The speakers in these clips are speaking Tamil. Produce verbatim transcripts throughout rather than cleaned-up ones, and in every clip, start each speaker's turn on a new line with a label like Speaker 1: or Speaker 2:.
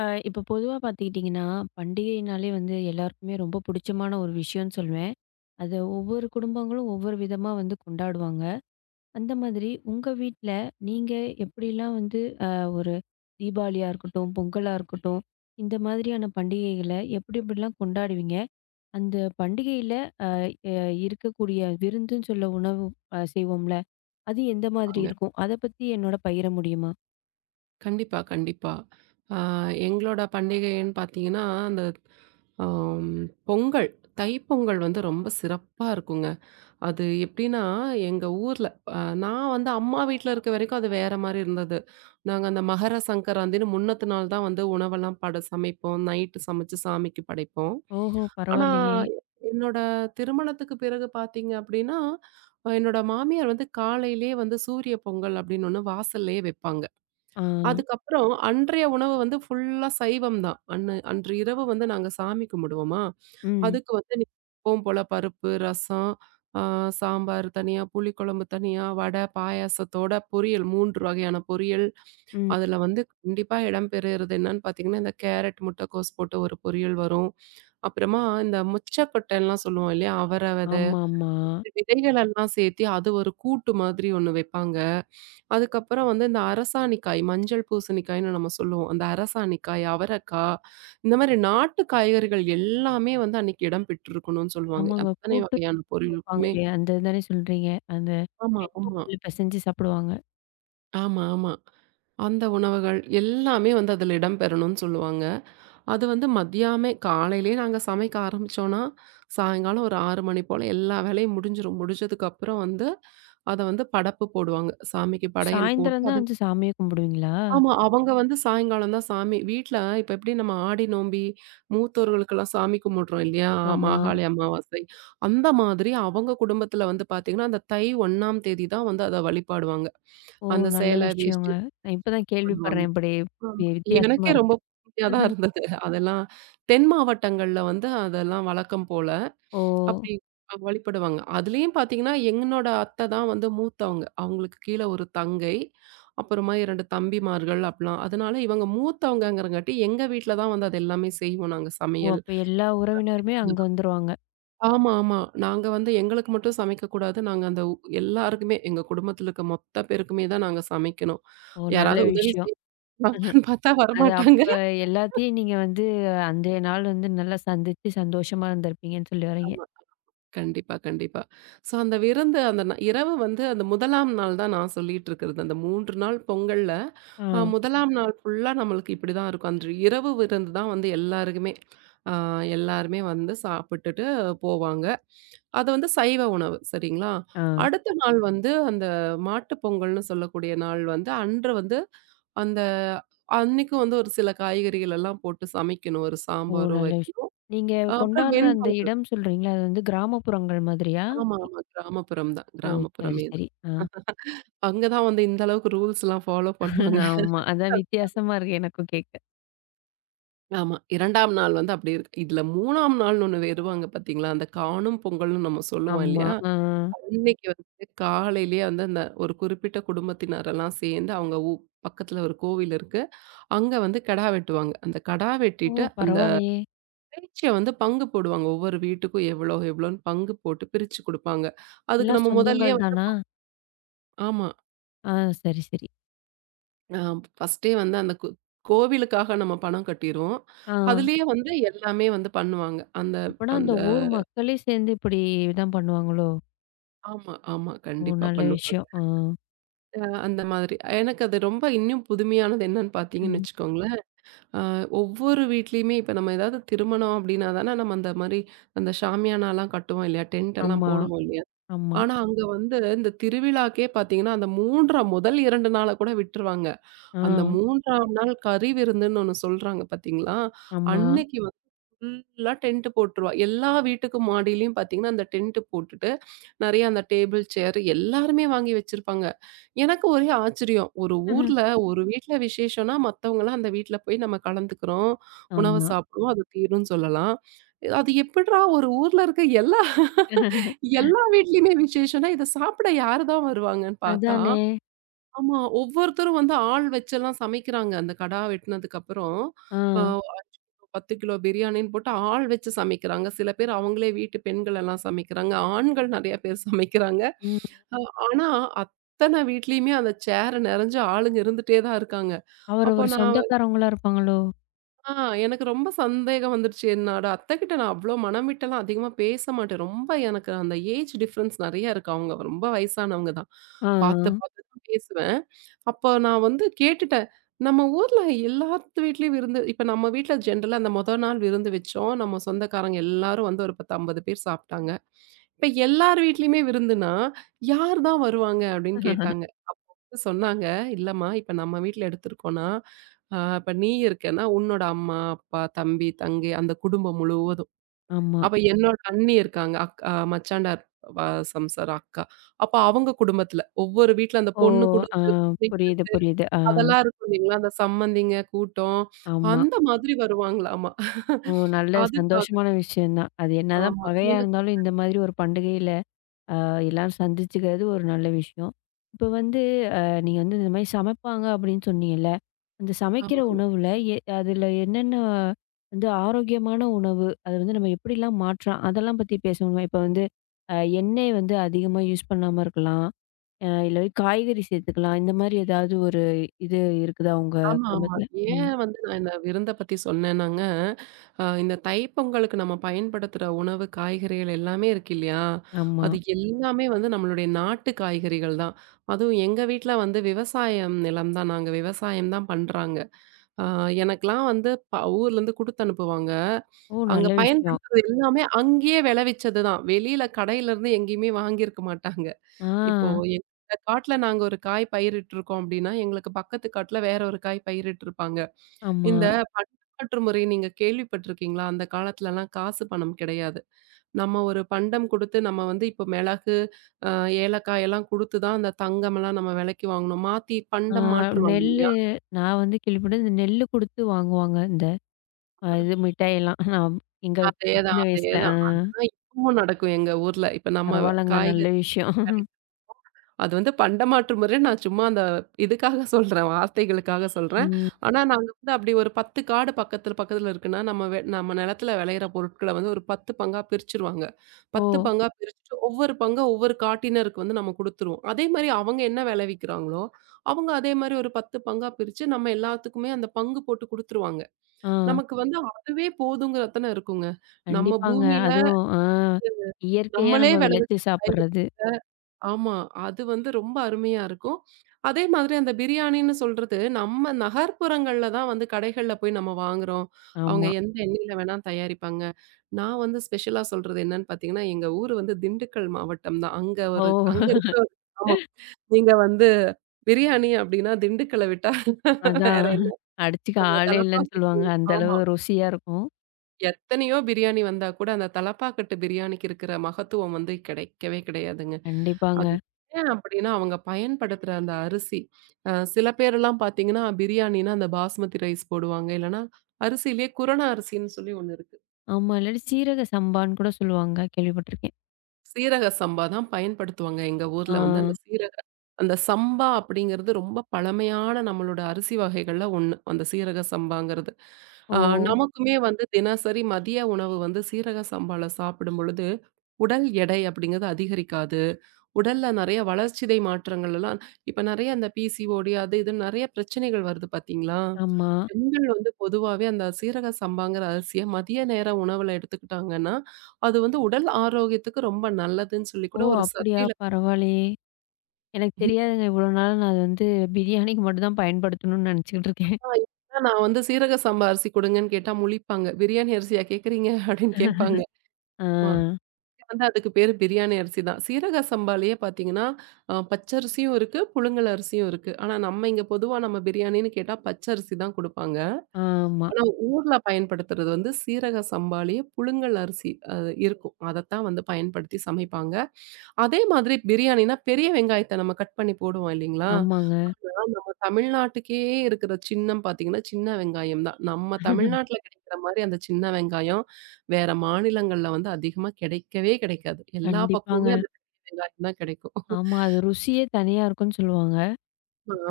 Speaker 1: அ இப்போ பொதுவா பார்த்துக்கிட்டிங்கன்னா, பண்டிகைனாலே வந்து எல்லாருக்குமே ரொம்ப புடிச்சமான ஒரு விஷயம்னு சொல்லுவேன். அத ஒவ்வொரு குடும்பங்களும் ஒவ்வொரு விதமா வந்து கொண்டாடுவாங்க. அந்த மாதிரி உங்க வீட்ல நீங்க எப்படிலாம் வந்து அ ஒரு தீபாவளியா இருக்கட்டும், பொங்கலா இருக்கட்டும், இந்த மாதிரியான பண்டிகைகள எப்படி எப்படிலாம் கொண்டாடுவீங்க? அந்த பண்டிகையில அ எ இருக்கக்கூடிய விருந்துன்னு சொல்ல உணவு அ செய்வோம்ல, அது எந்த மாதிரி
Speaker 2: இருப்பாங்க.
Speaker 1: இருக்கும்? அத பத்தி என்னோட பகிர முடியுமா?
Speaker 2: கண்டிப்பா, கண்டிப்பா. ஆ எங்களோட பண்டிகைன்னு பார்த்தீங்கன்னா, அந்த ஆம் பொங்கல், தைப்பொங்கல் வந்து ரொம்ப சிறப்பா இருக்குங்க. அது எப்படின்னா, எங்க ஊர்ல அ நான் வந்து அம்மா வீட்ல இருக்க வரைக்கும் அது வேற மாரி இருந்தது. நாங்க அந்த மகர சங்கராந்தின்னு முன்னத்து நாள் தான் வந்து உணவெல்லாம் பட சமைப்போம். நைட்டு சமைச்சு சாமிக்கு படைப்போம்.
Speaker 1: ஓஹோ!
Speaker 2: ஆனா,
Speaker 1: பரவாயில்லையே!
Speaker 2: என்னோட திருமணத்துக்கு பிறகு பார்த்தீங்க அப்படின்னா, அஹ் என்னோட மாமியார் வந்து காலையிலேயே வந்து சூரிய பொங்கல் அப்படின்னு ஒண்ணு வாசல்லயே வைப்பாங்க.
Speaker 1: ஆ.
Speaker 2: அதுக்கப்புறம் அன்றைய உணவு வந்து ஃபுல்லா சைவம் தான். அன்னு அன்று இரவு வந்து நாங்க சாமி கும்பிடுவோமா,
Speaker 1: ம்.
Speaker 2: அதுக்கு வந்து நீ எப்பவும் போல பருப்பு, ரசம், ஆ சாம்பார் தனியா, புளிக்குழம்பு தனியா, வடை, பாயாசத்தோட பொரியல் மூன்று வகையான பொரியல்.
Speaker 1: ம்.
Speaker 2: அதுல வந்து கண்டிப்பா இடம்பெறுறது என்னன்னு பார்த்தீங்கன்னா, இந்த கேரட் முட்டைக்கோஸ் போட்டு ஒரு பொரியல் வரும். அப்புறமா இந்த முச்சக்கொட்டைலாம் சொல்லுவோம் இல்லையா? அவர வித
Speaker 1: ஆமாமா.
Speaker 2: விதைகளெல்லாம் சேர்த்து அது ஒரு கூட்டு மாதிரி ஒண்ணு வைப்பாங்க. அதுக்கப்புறம் வந்து இந்த அரசாணிக்காய், மஞ்சள் பூசணிக்காய்ன்னு நம்ம சொல்லுவோம். அந்த அரசாணிக்காய், அவரக்காய் இந்த மாரி நாட்டு காய்கறிகள் எல்லாமே வந்து அன்னைக்கு இடம் பெற்றிருக்கணும்னு சொல்லுவாங்க.
Speaker 1: ஆமாங்க.
Speaker 2: அத்தனை
Speaker 1: கூட்டு
Speaker 2: வகையான
Speaker 1: வைப்பாங்க
Speaker 2: பொருளுக்குமே
Speaker 1: இல்லையா? அந்த தானே சொல்றீங்க? அந்த
Speaker 2: ஆமா,
Speaker 1: வெண்
Speaker 2: ஆமா.
Speaker 1: பொங்கல்ல பெசஞ்சு சாப்பிடுவாங்க.
Speaker 2: ஆமா, ஆமா. அந்த உணவுகள் எல்லாமே வந்து அதில இடம் பெறணும்னு சொல்லுவாங்க. அது வந்து மதியானமே காலையிலேயே நாங்க சமைக்க ஆரம்பிச்சோம்னா, சாயங்காலம் ஒரு ஆறு மணி போல எல்லா வேலையும் முடிஞ்சிரும். முடிஞ்சதுக்கப்புறம் வந்து அத வந்து படப்பு போடுவாங்க. சாமிக்கு படையல்
Speaker 1: சாயந்தரம் தான்
Speaker 2: போட்டு
Speaker 1: வந்து சாமியே கும்பிடுவீங்களா?
Speaker 2: ஆமா. அவங்க வந்து சாயங்காலம் தான் சாமி வீட்ல இப்ப எப்படி நம்ம ஆடி நோம்பி மூத்தோர்களுக்கெல்லாம் சாமி கும்பிடுறோம் இல்லையா? ஆ,
Speaker 1: ஆமா.
Speaker 2: மாகாளி அமாவாசை. அந்த மாதிரி அவங்க குடும்பத்தில வந்து பார்த்தீங்கன்னா, அந்த தை முதலாம் தேதி தான் வந்து அத வழிபாடுவாங்க.
Speaker 1: ஓ!
Speaker 2: அந்த
Speaker 1: நல்ல
Speaker 2: சேலை,
Speaker 1: விஷயங்க.
Speaker 2: வேஷ்டி
Speaker 1: நான் இப்ப தான்
Speaker 2: ஆமா.
Speaker 1: கேள்விப்படுறேன். இப்படி வி வித்தியாசமா
Speaker 2: எனக்கே ரொம்ப
Speaker 1: இருக்கு.
Speaker 2: புதுமையா தான் இருந்தது. அதெல்லாம் தென் மாவட்டங்கள்ல வந்து அதெல்லாம் வழக்கம் போல.
Speaker 1: ஓ!
Speaker 2: அப்படி அ வழிபடுவாங்க. அதுலயும் பார்த்தீங்கன்னா, என்னோட அத்தை தான் வந்து மூத்தவங்க. அவங்களுக்கு கீழ ஒரு தங்கை, அப்புறமா இரண்டு தம்பிமார்கள் அப்பலாம். அதனால இவங்க மூத்தவங்கங்கிறங்காட்டி, எங்க வீட்ல தான் வந்து அது எல்லாமே செய்வோம் நாங்க
Speaker 1: ஓ!
Speaker 2: சமையல்.
Speaker 1: அப்ப எல்லா உறவினருமே அங்க வந்துருவாங்க.
Speaker 2: ஆமா, ஆமா. நாங்க வந்து எங்களுக்கு மட்டும் சமைக்கக்கூடாது. நாங்க அந்த உ எல்லாருக்குமே, எங்க குடும்பத்துல இருக்க மொத்த பேருக்குமே தான் நாங்க சமைக்கணும்.
Speaker 1: ஓ!
Speaker 2: யாராவது
Speaker 1: நல்ல
Speaker 2: உதவி
Speaker 1: விஷயம்.
Speaker 2: செய்வாங்களான்னு பார்த்தா
Speaker 1: அது
Speaker 2: வரமாட்டாங்க.
Speaker 1: அப்ப எல்லாத்தையும் நீங்க வந்து அன்றைய நாள் வந்து நல்லா சந்திச்சு சந்தோஷமா இருந்திருப்பீங்கன்னு சொல்லி வர்றீங்க.
Speaker 2: ஆமா. கண்டிப்பா, கண்டிப்பா. ஸோ அந்த விருந்து அந்த ந இரவு வந்து அந்த முதலாம் நாள் தான் நான் சொல்லிட்டு இருக்கிறது. அந்த மூன்று நாள் பொங்கல்ல அ
Speaker 1: ஆ.
Speaker 2: முதலாம் நாள் ஃபுல்லா நம்மளுக்கு இப்படிதான் இருக்கும். அன்று இரவு விருந்து தான் வந்து எல்லாருக்குமே. அ எல்லாருமே வந்து சாப்பிட்டுட்டு போவாங்க. அது வந்து சைவ உணவு சரிங்களா?
Speaker 1: ஆ.
Speaker 2: அடுத்த நாள் வந்து அந்த மாட்டு பொங்கல்னு சொல்லக்கூடிய நாள் வந்து அன்று வந்து அந்த அன்னைக்கு வந்து ஒரு சில காய்கறிகள் எல்லாம் போட்டு சமைக்கணும். ஒரு
Speaker 1: ஓ!
Speaker 2: சாம்பாரோ
Speaker 1: நல்ல விஷயம்.
Speaker 2: வைக்கணும்.
Speaker 1: நீங்க
Speaker 2: அப்புறம்
Speaker 1: கொண்டாடுற அந்த
Speaker 2: வெண்பொங்கல்
Speaker 1: இடம் சொல்றீங்கல்ல, அது வந்து கிராமப்புறங்கள் மாதிரியா?
Speaker 2: ஆமா,
Speaker 1: இ
Speaker 2: ஆமா. கிராமப்புறம் தான்.
Speaker 1: ஓ! சரி,
Speaker 2: கிராமப்புறமே
Speaker 1: சரி. ஆ.
Speaker 2: அங்க தான் வந்து இந்த அளவுக்கு ரூல்ஸ்லாம் ஃபாலோ பண்ணுவாங்க.
Speaker 1: ஆமா. அதான் வித்தியாசமா இருக்கு எனக்கும் கேட்க.
Speaker 2: ஆமா. இரண்டாம் நாள் வந்து அப்படி இருக்கு. இதுல மூணாம் நாள்னு ஒண்ணு வருவாங்க பார்த்தீங்களா? அந்த காணும் பொங்கல்னு நம்ம சொல்லுவோம்
Speaker 1: ஆமா.
Speaker 2: இல்லையா?
Speaker 1: ஆ.
Speaker 2: அன்னைக்கு வந்து காலையிலேயே வந்து அந்த ஒரு குறிப்பிட்ட குடும்பத்தினரெல்லாம் சேர்ந்து அவங்க ஊ பக்கத்துல ஒரு கோவில் இருக்கு. அங்க வந்து கிடா வெட்டுவாங்க. அந்த கிடா
Speaker 1: ஓ!
Speaker 2: வெட்டிட்டு அந்த
Speaker 1: பரவாயில்லையே!
Speaker 2: இறைச்சிய வந்து பங்கு போடுவாங்க. ஒவ்வொரு வீட்டுக்கும் எவ்வளோ எவ்வளோன்னு பங்கு போட்டு பிரிச்சு குடுப்பாங்க. அதுக்கு
Speaker 1: எல்லாம்
Speaker 2: நம்ம முதல்லயே
Speaker 1: சொந்தங்கள்
Speaker 2: வந்து
Speaker 1: தானா?
Speaker 2: ஆமா.
Speaker 1: ஆ. சரி, சரி.
Speaker 2: ஆ ஃபர்ஸ்ட்டே வந்து அந்த கோ கோவிலுக்காக நம்ம பணம் கட்டிருவோம்.
Speaker 1: ஆ.
Speaker 2: அதுலயே வந்து எல்லாமே வந்து பண்ணுவாங்க. அந்த
Speaker 1: அப்பனா அந்த
Speaker 2: அந்த
Speaker 1: ஊர் மக்களே சேர்ந்து இப்படி தான் பண்ணுவாங்களோ?
Speaker 2: ஆமா, ஆமா.
Speaker 1: ஓ!
Speaker 2: கண்டிப்பா
Speaker 1: நல்ல
Speaker 2: பண்ணுவாங்க.
Speaker 1: விஷயம். ஆ.
Speaker 2: அ அந்த மாதிரி. எனக்கு அது ரொம்ப இன்னும் புதுமையானது என்னன்னு பார்த்தீங்கன்னு
Speaker 1: ம்.
Speaker 2: வச்சுக்கோங்களேன், அ ஒவ்வொரு வீட்லயுமே இப்ப நம்ம ஏதாவது திருமணம் அப்டின்னா தானே நம்ம அந்த மாரி அந்த ஷாமியானாலாம் கட்டுவோம் இல்லையா? டென்ட் எல்லாம்
Speaker 1: ஆமா,
Speaker 2: போடுவோம் இல்லையா?
Speaker 1: ஆமா.
Speaker 2: ஆனா அங்க வந்து இந்த திருவிழாக்கே பார்த்தீங்கன்னா, அந்த மூன்றாம் முதல் இரண்டு நாள கூட விட்டுருவாங்க. அந்த
Speaker 1: ஆ.
Speaker 2: 3ஆம் நாள் கறி விருந்துன்னு ஒண்ணு சொல்றாங்க பார்த்தீங்களா?
Speaker 1: ஆமா.
Speaker 2: அன்னைக்கு ஃபுல்லா டென்ட் போட்டுருவா. எல்லா வீட்டுக்கு மாடியிலயும் பார்த்தீங்கன்னா, அந்த டென்ட் போட்டுட்டு, நெறைய அந்த டேபிள், சேர் எல்லாருமே வாங்கி வச்சிருப்பாங்க. எனக்கு ஒரே ஆச்சரியம். ஒரு ஊர்ல ஒரு வீட்ல விசேஷம்னா, மத்தவங்கலாம் அந்த வீட்ல போய் நம்ம கலந்துக்கிறோம், உணவு
Speaker 1: ஆமா.
Speaker 2: சாப்பிடுவோம், அது தீரும்னு சொல்லலாம். அது எப்பிட்றா ஒரு ஊர்ல இருக்க எல்லா எல்லா வீட்லயுமே விசேஷம்னா, இத சாப்பிட யாரு தான் வருவாங்கன்னு பார்த்தா,
Speaker 1: அதானே!
Speaker 2: ஆமா ஒவ்வொருத்தரும் வந்து ஆள் வச்செல்லாம் சமைக்கிறாங்க. அந்த கடா வெட்டுனதுக்கு அப்புறம்.
Speaker 1: ஆ.
Speaker 2: அ பத்து கிலோ பிரியாணின்னு போட்டு ஆள் வச்சு சமைக்கிறாங்க. சில பேர் அவங்களே வீட்டு பெண்கள் எல்லாம் சமைக்கிறாங்க. ஆண்கள் நெறைய பேர் சமைக்கிறாங்க.
Speaker 1: ம்.
Speaker 2: அ ஆனா அத்தன வீட்லயுமே அந்த சேர் நெறைஞ்சு ஆளுங்க இருந்துட்டே தான் இருக்காங்க. அப்போ
Speaker 1: அவரவர்
Speaker 2: நான்
Speaker 1: சொந்தக்காரவங்களா இருப்பாங்களோ?
Speaker 2: ஆ எனக்கு ரொம்ப சந்தேகம் வந்துருச்சு. என்னோட அத்தைகிட்ட நான் அவ்ளோ மனம் விட்டெல்லாம் அதிகமா பேச மாட்டேன். ரொம்ப எனக்கு அந்த ஏஜ் டிஃபரன்ஸ் நெறைய இருக்கு. அவங்க ரொம்ப வயசானவங்க தான்.
Speaker 1: ஆ.
Speaker 2: பார்த்து பார்த்து தான் பேசுவேன். அப்போ நான் வந்து கேட்டுட்டேன். நம்ம ஊர்ல எல்லாத்து வீட்லயும் விருந்து இப்ப நம்ம வீட்ல ஜென்ரலா அந்த மொத நாள் விருந்து வச்சோம். நம்ம சொந்தக்காரங்க எல்லாரும் வந்து ஒரு பத்து, ஐம்பது பேர் சாப்ட்டாங்க. இப்ப எல்லார் வீட்லயுமே விருந்துனா, யார் தான் வருவாங்க? அப்டின்னு கேட்டாங்க. சொன்னாங்க. இல்லம்மா, இப்ப நம்ம வீட்ல எடுத்துருக்கோம்ன்னா, அ இப்ப நீ இருக்கேன்னா, உன்னோட அம்மா, அப்பா, தம்பி, தங்கை அந்த குடும்பம் முழுவதும்.
Speaker 1: ஆமா.
Speaker 2: அப்ப என்னோட அண்ணி இருக்காங்க. அக் அ மச்சாண்டார் வ சம்சார் அக்கா. அப்ப அவங்க குடும்பத்துல ஒவ்வொரு வீட்ல அந்த
Speaker 1: ஓ!
Speaker 2: பொண்ணு
Speaker 1: ஆ.
Speaker 2: குடுத்து
Speaker 1: புரியுது,
Speaker 2: வைக்கிறது
Speaker 1: புரியுது. ஆ.
Speaker 2: அதெல்லாம் இருக்கும் இல்லைங்களா? அந்த சம்மந்திங்க கூட்டம்.
Speaker 1: ஆமா.
Speaker 2: அந்த மாதிரி வருவாங்களாமா.
Speaker 1: ஓ! நல்ல
Speaker 2: அதுக்காக.
Speaker 1: சந்தோஷமான விஷயம் தான். அது என்னதான்
Speaker 2: ஆமா.
Speaker 1: பகையா
Speaker 2: எனக்கு
Speaker 1: இருந்தாலும் இந்த மாதிரி ஒரு பண்டிகையில அ எல்லாரும் சந்திச்சுக்கிறது ஒரு நல்ல விஷயம். இப்ப வந்து அ நீங்க வந்து இந்த மாரி சமைப்பாங்க அப்படின்னு சொன்னீங்கல்ல. அந்த சமைக்கிற உணவுல எ அதுல என்னென்ன வந்து ஆரோக்கியமான உணவு, அத வந்து நம்ம எப்படிலாம் மாற்றலாம்? அதெல்லாம் பத்தி பேசணுமா? இப்ப வந்து அ எண்ணெய் வந்து அதிகமா யூஸ் பண்ணாம இருக்கலாம். அ இல்ல காய்கறி சேர்த்துக்கலாம். இந்த மாரி ஏதாவது ஒரு இது இருக்குதா உங்க
Speaker 2: ஆமா, ஆமா.
Speaker 1: குடும்பத்துல? ம்.
Speaker 2: ஏன் வந்து நான் இந்த விருந்த பத்தி சொன்னேன்னாங்க, அ இந்த தைப்பொங்கலுக்கு நம்ம பயன்படுத்துற உணவு, காய்கறிகள் எல்லாமே இருக்கு இல்லையா?
Speaker 1: ஆமா.
Speaker 2: அது எல்லாமே வந்து நம்மளுடைய நாட்டு காய்கறிகள் தான். அதுவும் எங்க வீட்ல வந்து விவசாயம் நிலம் தான். நாங்க விவசாயம் தான் பண்றாங்க. அ எனக்கெல்லாம் வந்து ப ஊர்லேருந்து குடுத்து அனுப்புவாங்க.
Speaker 1: ஓ!
Speaker 2: அங்க
Speaker 1: நல்ல விஷயம்.
Speaker 2: பயன்படுத்துறது எல்லாமே அங்கேயே விளைவிச்சது தான். வெளியில கடையிலேருந்து எங்கேயுமே வாங்கியிருக்க மாட்டாங்க.
Speaker 1: ஆ.
Speaker 2: இப்போ எங்க காட்டுல நாங்க ஒரு காய் பயிரிட்டுருக்கோம் அப்படின்னா, எங்களுக்கு பக்கத்து காட்டுல வேற ஒரு காய் பயிரிட்டுருப்பாங்க.
Speaker 1: ஆமா.
Speaker 2: இந்த பண்டமாற்று முறை நீங்க கேள்விப்பட்டிருக்கீங்களா? அந்த காலத்துலலாம் காசு பணம் கிடையாது. நம்ம ஒரு பண்டம் குடுத்து நம்ம வந்து இப்போ மிளகு, அ ஏலக்காய் எல்லாம் குடுத்து தான் அந்த தங்கம்லாம் நம்ம விலைக்கு வாங்கணும். மாத்தி
Speaker 1: ஆ.
Speaker 2: பண்டம் மாற்றுவாங்க
Speaker 1: நெல்லு
Speaker 2: இல்லையா?
Speaker 1: நான் வந்து கேள்விப்பட்டது இந்த நெல்லு குடுத்து வாங்குவாங்க. இந்த அ இது மிட்டாயெல்லாம். நான் எங்க
Speaker 2: அதேதான்,
Speaker 1: சின்ன வயசுல. ஆ.
Speaker 2: அதேதான். அதுதான் இப்பவும் நடக்கும் எங்க ஊர்ல. இப்ப நம்ம
Speaker 1: பரவால்லங்க. நல்ல
Speaker 2: காய்கறி
Speaker 1: விஷயம்.
Speaker 2: அது வந்து பண்டமாற்று முறை. நான் சும்மா அந்த இதுக்காக சொல்றேன். வார்த்தைகளுக்காக சொல்றேன்.
Speaker 1: ம்.
Speaker 2: ஆனா, நாங்க வந்து அப்படி ஒரு பத்து காடு பக்கத்துல, பக்கத்துல இருக்குன்னா, நம்ம வெ நம்ம நிலத்துல விளையிற பொருட்கள வந்து ஒரு பத்து பங்கா பிரிச்சுருவாங்க.
Speaker 1: ஓ!
Speaker 2: பத்து பங்கா பிரிச்சுட்டு, ஒவ்வொரு பங்கா ஒவ்வொரு காட்டினருக்கு வந்து நம்ம குடுத்துருவோம். அதே மாரி அவங்க என்ன விளைவிக்கிறாங்களோ, அவங்க அதே மாரி ஒரு பத்து பங்கா பிரிச்சு, நம்ம எல்லாத்துக்குமே அந்த பங்கு போட்டு குடுத்துருவாங்க.
Speaker 1: ஆ.
Speaker 2: நமக்கு வந்து அதுவே போதுங்கிற அத்தன இருக்குங்க. நம்ம
Speaker 1: கண்டிப்பாங்க.
Speaker 2: பூமியில
Speaker 1: அதுவும் ஆ இயற்கையா
Speaker 2: நம்மளே
Speaker 1: நம்ம விளைச்சு
Speaker 2: விளைவிச்ச காய்கறி
Speaker 1: சாப்பிடுறது.
Speaker 2: ஆமா. அது வந்து ரொம்ப அருமையா இருக்கும். அதே மாதிரி அந்த பிரியாணின்னு சொல்றது, நம்ம நகர்ப்புறங்கள்ல தான் வந்து கடைகள்ல போய் நம்ம வாங்குறோம். அவங்க
Speaker 1: ஆமா.
Speaker 2: எந்த எண்ணெயில வேணா தயாரிப்பாங்க. நான் வந்து ஸ்பெஷலா சொல்றது என்னன்னு பார்த்தீங்கன்னா, எங்க ஊரு வந்து திண்டுக்கல் மாவட்டம் தான். அங்க ஒரு
Speaker 1: ஓ!
Speaker 2: அங்க இருக்கிற ஒரு ஆமா. நீங்க வந்து பிரியாணி அப்டின்னா திண்டுக்கல்ல விட்டா வேற
Speaker 1: அதான்.
Speaker 2: என்ன
Speaker 1: அடிச்சுக்க
Speaker 2: அந்த
Speaker 1: ஆளே இல்லன்னு
Speaker 2: தலப்பாக்கட்டு
Speaker 1: சொல்லுவாங்க. அந்த
Speaker 2: ஆமா.
Speaker 1: அளவு ருசியா இருக்கும்.
Speaker 2: எத்தனையோ பிரியாணி வந்தா கூட அந்த தலப்பாக்கட்டு பிரியாணிக்கு இருக்கிற மகத்துவம் வந்து கிடைக்கவே கிடையாதுங்க.
Speaker 1: கண்டிப்பாங்க.
Speaker 2: அது ஏன் அப்படின்னா, அவங்க பயன்படுத்துற அந்த அரிசி. அ சில பேரெல்லாம் பார்த்தீங்கன்னா, பிரியாணின்னா அந்த பாஸ்மதி ரைஸ் போடுவாங்க. இல்லன்னா, அரிசியிலேயே குரண அரிசின்னு சொல்லி ஒண்ணு இருக்கு.
Speaker 1: ஆமா. இல்லாட்டி சீரக சம்பான்னு கூட சொல்லுவாங்க. கேள்விப்பட்டுருக்கேன்.
Speaker 2: சீரக சம்பா தான் பயன்படுத்துவாங்க. எங்க
Speaker 1: ஆ.
Speaker 2: ஊர்ல வந்து அந்த சீரக அந்த சம்பா அப்படிங்கிறது ரொம்ப பழமையான நம்மளோட அரிசி வகைகள்ல ஒண்ணு. அந்த சீரக சம்பாங்கிறது.
Speaker 1: ஓ!
Speaker 2: அ நமக்குமே வந்து தினசரி மதிய உணவு வந்து சீரக சம்பால சாப்பிடும் பொழுது, உடல் எடை அப்படிங்கிறது அதிகரிக்காது. உடல்ல நிறைய வளர்சிதை மாற்றங்கள் எல்லாம் இப்ப நிறைய அந்த பிசிஓடி அது இது நிறைய பிரச்சனைகள் வருது பாத்தீங்களா?
Speaker 1: ஆமா.
Speaker 2: பெண்கள் வந்து பொதுவாவே அந்த சீரக சம்பாங்கிற அரிசிய மதிய நேர உணவுல எடுத்துக்கிட்டாங்கன்னா, அது வந்து உடல் ஆரோக்கியத்துக்கு ரொம்ப நல்லதுன்னு சொல்லி
Speaker 1: ஓ!
Speaker 2: கூட ஒரு
Speaker 1: அப்படியா?
Speaker 2: சர்வேல
Speaker 1: பரவாயில்லயே! எனக்கு தெரியாதுங்க. இவ்வளோ நாளா நான் அது வந்து பிரியாணிக்கு மட்டும் தான் பயன்படுத்தணும்னு நெனச்சுக்கிட்டு இருக்கேன்.
Speaker 2: நான் வந்து சீரக சம்பா அரிசி குடுங்கன்னு கேட்டா முழிப்பாங்க. பிரியாணி அரிசியா கேட்குறீங்க? அப்படின்னு கேட்பாங்க.
Speaker 1: ஆ.
Speaker 2: ஆமா. வந்து அதுக்கு பேரு பிரியாணி அரிசி தான். சீரக சம்பாலயே பாத்தீங்கன்னா, அ பச்சரிசியும் இருக்கு, புழுங்கல் அரிசியும் இருக்கு. ஆனா நம்ம இங்க பொதுவா நம்ம பிரியாணின்னு கேட்டா பச்சரிசி தான் குடுப்பாங்க.
Speaker 1: ஆமா.
Speaker 2: ஆனா ஊர்ல பயன்படுத்துறது வந்து சீரக சம்பாலேயே புழுங்கல் அரிசி அது இருக்கும். அதத்தான் வந்து பயன்படுத்தி சமைப்பாங்க. அதே மாதிரி பிரியாணின்னா பெரிய வெங்காயத்த நம்ம கட் பண்ணி போடுவோம் இல்லைங்களா?
Speaker 1: ஆமாங்க.
Speaker 2: நம்ம தமிழ்நாட்டுக்கே இருக்கிற சின்னம் பார்த்தீங்கன்னா, சின்ன வெங்காயம் தான். நம்ம தமிழ்நாட்டுல கிடைக்கிற மாரி அந்த சின்ன வெங்காயம் வேற மாநிலங்கள்ல வந்து அதிகமா கிடைக்கவே கிடைக்காது. எல்லா
Speaker 1: கண்டிப்பாங்க.
Speaker 2: பக்கமுமே அந்த பெரிய வெங்காயம் தான் கிடைக்கும்.
Speaker 1: ஆமா. அது ருசியே தனியா இருக்கும்னு சொல்லுவாங்க.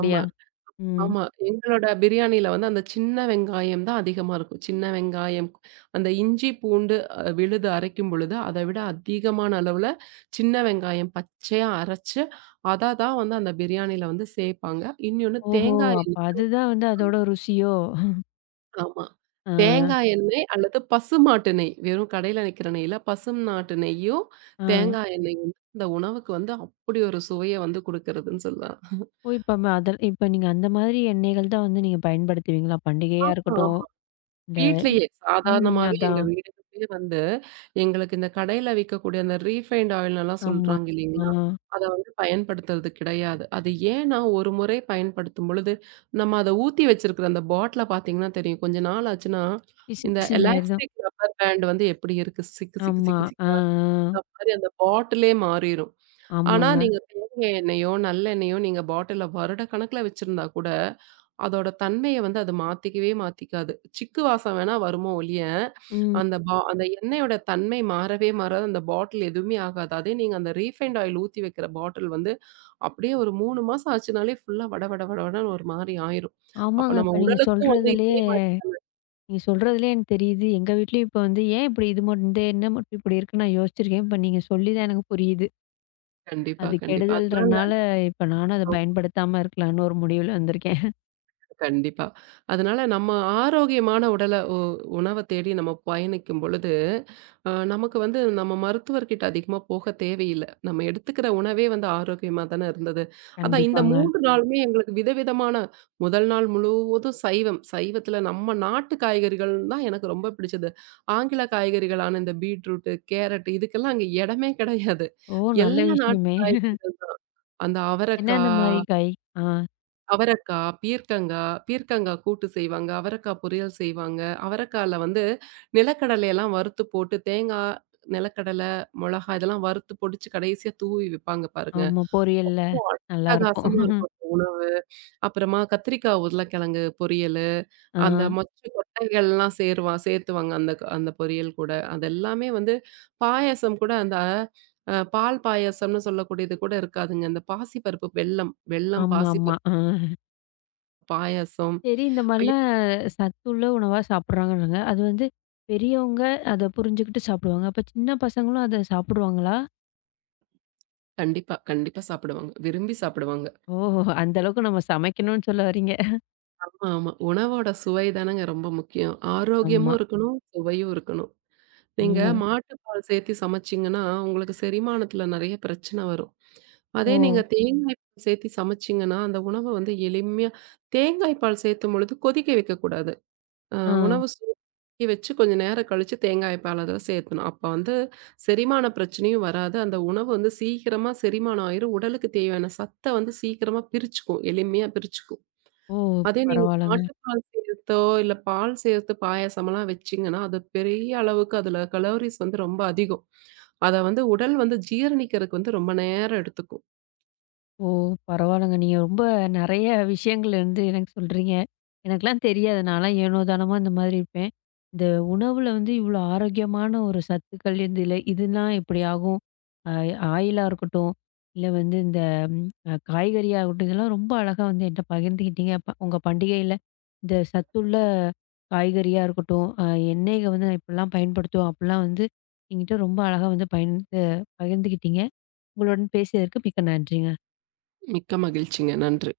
Speaker 2: ஆமா.
Speaker 1: ம்.
Speaker 2: ஆமா. எங்களோட பிரியாணில வந்து அந்த சின்ன வெங்காயம் தான் அதிகமா இருக்கும். சின்ன வெங்காயம், அந்த இஞ்சி, பூண்டு அ விழுது அரைக்கும் பொழுது, அத விட அதிகமான அளவுல சின்ன வெங்காயம் பச்சையா அரைச்சு, அத தான் வந்து அந்த பிரியாணில வந்து சேர்ப்பாங்க. இன்னொன்னு
Speaker 1: ஓஹோ!
Speaker 2: தேங்காய்
Speaker 1: அப்ப
Speaker 2: எண்ணெய்.
Speaker 1: அதுதான் வந்து அதோட ருசியோ?
Speaker 2: ஆமா.
Speaker 1: ஆ.
Speaker 2: தேங்காய் எண்ணெய் அல்லது பசுமாட்டு நெய். வெறும் கடையில விக்கிற நெய்ல பசும் நாட்டு நெய்யும்,
Speaker 1: ஆ.
Speaker 2: தேங்காய் எண்ணெயும் இந்த உணவுக்கு வந்து அப்படி ஒரு சுவைய வந்து குடுக்குறதுன்னு சொல்லலாம்.
Speaker 1: ஓ! இப்ப ம அதல் இப்ப நீங்க அந்த மாதிரி எண்ணெய்கள் தான் வந்து நீங்க பயன்படுத்துவீங்களா? பண்டிகையா இருக்கட்டும்,
Speaker 2: ஆமா.
Speaker 1: இந்த
Speaker 2: வீட்லயே
Speaker 1: ம்.
Speaker 2: சாதாரணமாவே எங்க
Speaker 1: அதான்.
Speaker 2: வீட்டுக்கு வந்து, எங்களுக்கு இந்த கடையில விக்கக்கூடிய அந்த ரீஃபைண்ட் ஆயில்னலாம்
Speaker 1: ஆமா.
Speaker 2: சொல்றாங்க
Speaker 1: ஆ.
Speaker 2: இல்லைங்களா? அத வந்து பயன்படுத்துறது கிடையாது. அது ஏன்னா, ஒரு முறை பயன்படுத்தும் பொழுது, நம்ம அத ஊத்தி வச்சிருக்கிற அந்த பாட்டில பார்த்தீங்கன்னா தெரியும். கொஞ்ச நாள் ஆச்சுன்னா,
Speaker 1: பிசு
Speaker 2: இந்த
Speaker 1: பிசுன்னு ஆயிரும்.
Speaker 2: எலாஸ்டிக் ரப்பர் பேண்ட் வந்து எப்படி இருக்கு? சிக்கு சிக்கு
Speaker 1: ஆமா.
Speaker 2: சிக்கு
Speaker 1: ஆ,
Speaker 2: சிக்கு அந்த
Speaker 1: ஆ.
Speaker 2: மாரி அந்த பாட்டிலே மாறிரும். ஆனா,
Speaker 1: ஆமாங்க.
Speaker 2: நீங்க தேங்காய் எண்ணெயோ, நல்லெண்ணெயோ நீங்க பாட்டில்ல வருடக்கணக்குல வச்சிருந்தா கூட அதோட தன்மைய வந்து அது மாத்திக்கவே மாத்திக்காது. சிக்கு வாசம் வேணா வருமோ ஒழிய,
Speaker 1: ம்.
Speaker 2: அந்த பா அந்த எண்ணெயோட தன்மை மாறவே மாறாது. அந்த பாட்டில் எதுவுமே ஆகாது. அதே நீங்க அந்த ரீஃபைண்ட் ஆயில் ஊத்தி வைக்கிற பாட்டில் வந்து அப்படியே ஒரு மூணு மாசம் ஆச்சுனாலே ஃபுல்லா வட வட வட வடன்னு ஒரு மாரி ஆயிரும். அப்ப
Speaker 1: ஆமாங்க.
Speaker 2: நம்ம
Speaker 1: இப்ப நீங்க
Speaker 2: உடலுக்கும் வந்து
Speaker 1: சொல்றதுலயே
Speaker 2: இதே மாரி
Speaker 1: நீங்க சொல்றதுலயே எனக்கு தெரியுது. எங்க வீட்லயும் இப்ப வந்து ஏன் இப்படி இது மட்டும் இந்த எண்ணம் மட்டும் இப்படி இருக்குன்னு நான் யோசிச்சிருக்கேன். இப்ப நீங்க சொல்லி தான் எனக்கு புரியுது.
Speaker 2: கண்டிப்பா,
Speaker 1: அது
Speaker 2: கண்டிப்பா. அதனால
Speaker 1: கெடுதல்ன்றனால இப்ப நானும் அத பயன்படுத்தாம இருக்கலாம்ன்னு ஒரு முடிவுல வந்திருக்கேன்.
Speaker 2: கண்டிப்பா. அதனால நம்ம ஆரோக்கியமான உடல உ உணவ தேடி நம்ம பயணிக்கும் பொழுது, அ நமக்கு வந்து நம்ம மருத்துவர்கிட்ட அதிகமா போக தேவையில்ல. நம்ம எடுத்துக்கிற உணவே வந்து ஆரோக்கியமா தானே இருந்தது. அதான் இந்த
Speaker 1: கண்டிப்பாங்க.
Speaker 2: மூன்று நாளுமே எங்களுக்கு விதவிதமான முதல் நாள் முழுவதும் சைவம். சைவத்தில நம்ம நாட்டு காய்கறிகள் தான் எனக்கு ரொம்ப பிடிச்சது. ஆங்கில காய்கறிகளான இந்த பீட்ரூட்டு, கேரட் இதுக்கெல்லாம் அங்க இடமே கிடையாது.
Speaker 1: ஓ! நல்ல
Speaker 2: எல்லா நாட்டு
Speaker 1: விஷயமே.
Speaker 2: காய்கறிகள் அந்த அவரக்கா
Speaker 1: என்னென்ன மாரி காய்? ஆ.
Speaker 2: அவரக்கா, பீர்க்கங்கா, பீர்க்கங்கா கூட்டு செய்வாங்க. அவரக்கா பொரியல் செய்வாங்க. அவரக்கால வந்து நிலக்கடலையெல்லாம் வறுத்து போட்டு தேங்காய், நிலக்கடலை, மொளகா இதெல்லாம் வறுத்து பொடிச்சு கடைசியா தூவி விப்பாங்க பாருங்க.
Speaker 1: ஆமா. பொரியல்ல நல்லாருக்கும்.
Speaker 2: அட்டகாசமா இருக்கும் அந்த உணவு. அப்புறமா கத்திரிக்காய், உருளைக்கிழங்கு பொரியலு,
Speaker 1: ஆ.
Speaker 2: அந்த மொச்சை கொட்டைகள்லாம் சேருவா சேர்த்துவாங்க அந்த க அந்த பொரியல் கூட. அது எல்லாமே வந்து பாயாசம் கூட அந்த அ பால் பாயாசம்னு சொல்லக்கூடியது கூட இருக்காதுங்க. அந்த பாசிப்பருப்பு வெல்லம், வெல்லம்
Speaker 1: ஆமாமா.
Speaker 2: பாசிப்பருப்பு
Speaker 1: ஆ.
Speaker 2: பாயாசம்.
Speaker 1: சரி, இந்த மாரிலாம் சத்துள்ள உணவா சாப்பிடுறாங்கறாங்க. அது வந்து பெரியவங்க அத புரிஞ்சுகிட்டு சாப்பிடுவாங்க. அப்ப சின்ன பசங்களும் அத சாப்பிடுவாங்களா?
Speaker 2: கண்டிப்பா, கண்டிப்பா சாப்பிடுவாங்க. விரும்பி சாப்பிடுவாங்க.
Speaker 1: ஓஹோ! அந்த அளவுக்கு நம்ம சமைக்கணும்னு சொல்ல வர்றீங்க.
Speaker 2: ஆமா, ஆமா. உணவோட சுவை தானங்க ரொம்ப முக்கியம். ஆரோக்கியமும்
Speaker 1: ஆமா.
Speaker 2: இருக்கணும், சுவையும் இருக்கணும். நீங்க
Speaker 1: ம்.
Speaker 2: மாட்டுப்பால் சேர்த்து சமைச்சீங்கன்னா, உங்களுக்கு செரிமானத்துல நெறைய பிரச்சனை வரும். அதே
Speaker 1: ஓ!
Speaker 2: நீங்க தேங்காய் பால் சேர்த்து சமைச்சீங்கன்னா, அந்த உணவ வந்து எளிமையா தேங்காய் பால் சேர்த்தும் பொழுது கொதிக்க வைக்கக்கூடாது. அ
Speaker 1: ஆ.
Speaker 2: உணவு சூடாக்கி வச்சு கொஞ்ச நேரம் கழிச்சு தேங்காய் பால் அதில சேர்த்தணும். அப்ப வந்து செரிமான பிரச்சனையும் வராது. அந்த உணவு வந்து சீக்கிரமா செரிமானம் ஆயிரும். உடலுக்கு தேவையான சத்த வந்து சீக்கிரமா பிரிச்சுக்கும். எளிமையா பிரிச்சுக்கும்.
Speaker 1: ஓ!
Speaker 2: அதே நீங்க
Speaker 1: பரவால்லங்க.
Speaker 2: மாட்டுப்பால் சேர்த்தோ, இல்ல பால் சேர்த்து பாயாசம்லாம் வச்சீங்கன்னா, அது பெரிய அளவுக்கு அதில கலோரிஸ் வந்து ரொம்ப அதிகம். அத வந்து உடல் வந்து ஜீரணிக்கிறதுக்கு வந்து ரொம்ப நேரம் எடுத்துக்கும்.
Speaker 1: ஓ! பரவால்லங்க. நீங்க ரொம்ப நெறைய விஷயங்கள் வந்து எனக்கு சொல்றீங்க. எனக்கெல்லாம் தெரியாது. நான்லாம் ஏனோ தானோமா இந்த மாதிரி இருப்பேன். இந்த உணவுல வந்து இவ்வளோ ஆரோக்கியமான ஒரு சத்துக்கள் இதுல இதெல்லாம் எப்படி ஆகும்? அ ஆயிலா இருக்கட்டும், இல்ல வந்து இந்த அ காய்கறியா ஆகட்டும், இதெல்லாம் ரொம்ப அழகா வந்து என்ட்ட பகிர்ந்துக்கிட்டீங்க. ப உங்க பண்டிகையில இந்த சத்துள்ள காய்கறியா இருக்கட்டும், அ எண்ணெய்க வந்து நான் இப்படிலாம் பயன்படுத்துவோம், அப்படிலாம் வந்து என்கிட்ட ரொம்ப அழகா வந்து பயந்து பகிர்ந்துக்கிட்டீங்க. உங்களுடன் பேசியதற்கு மிக்க நன்றிங்க.
Speaker 2: மிக்க மகிழ்ச்சிங்க. நன்றி.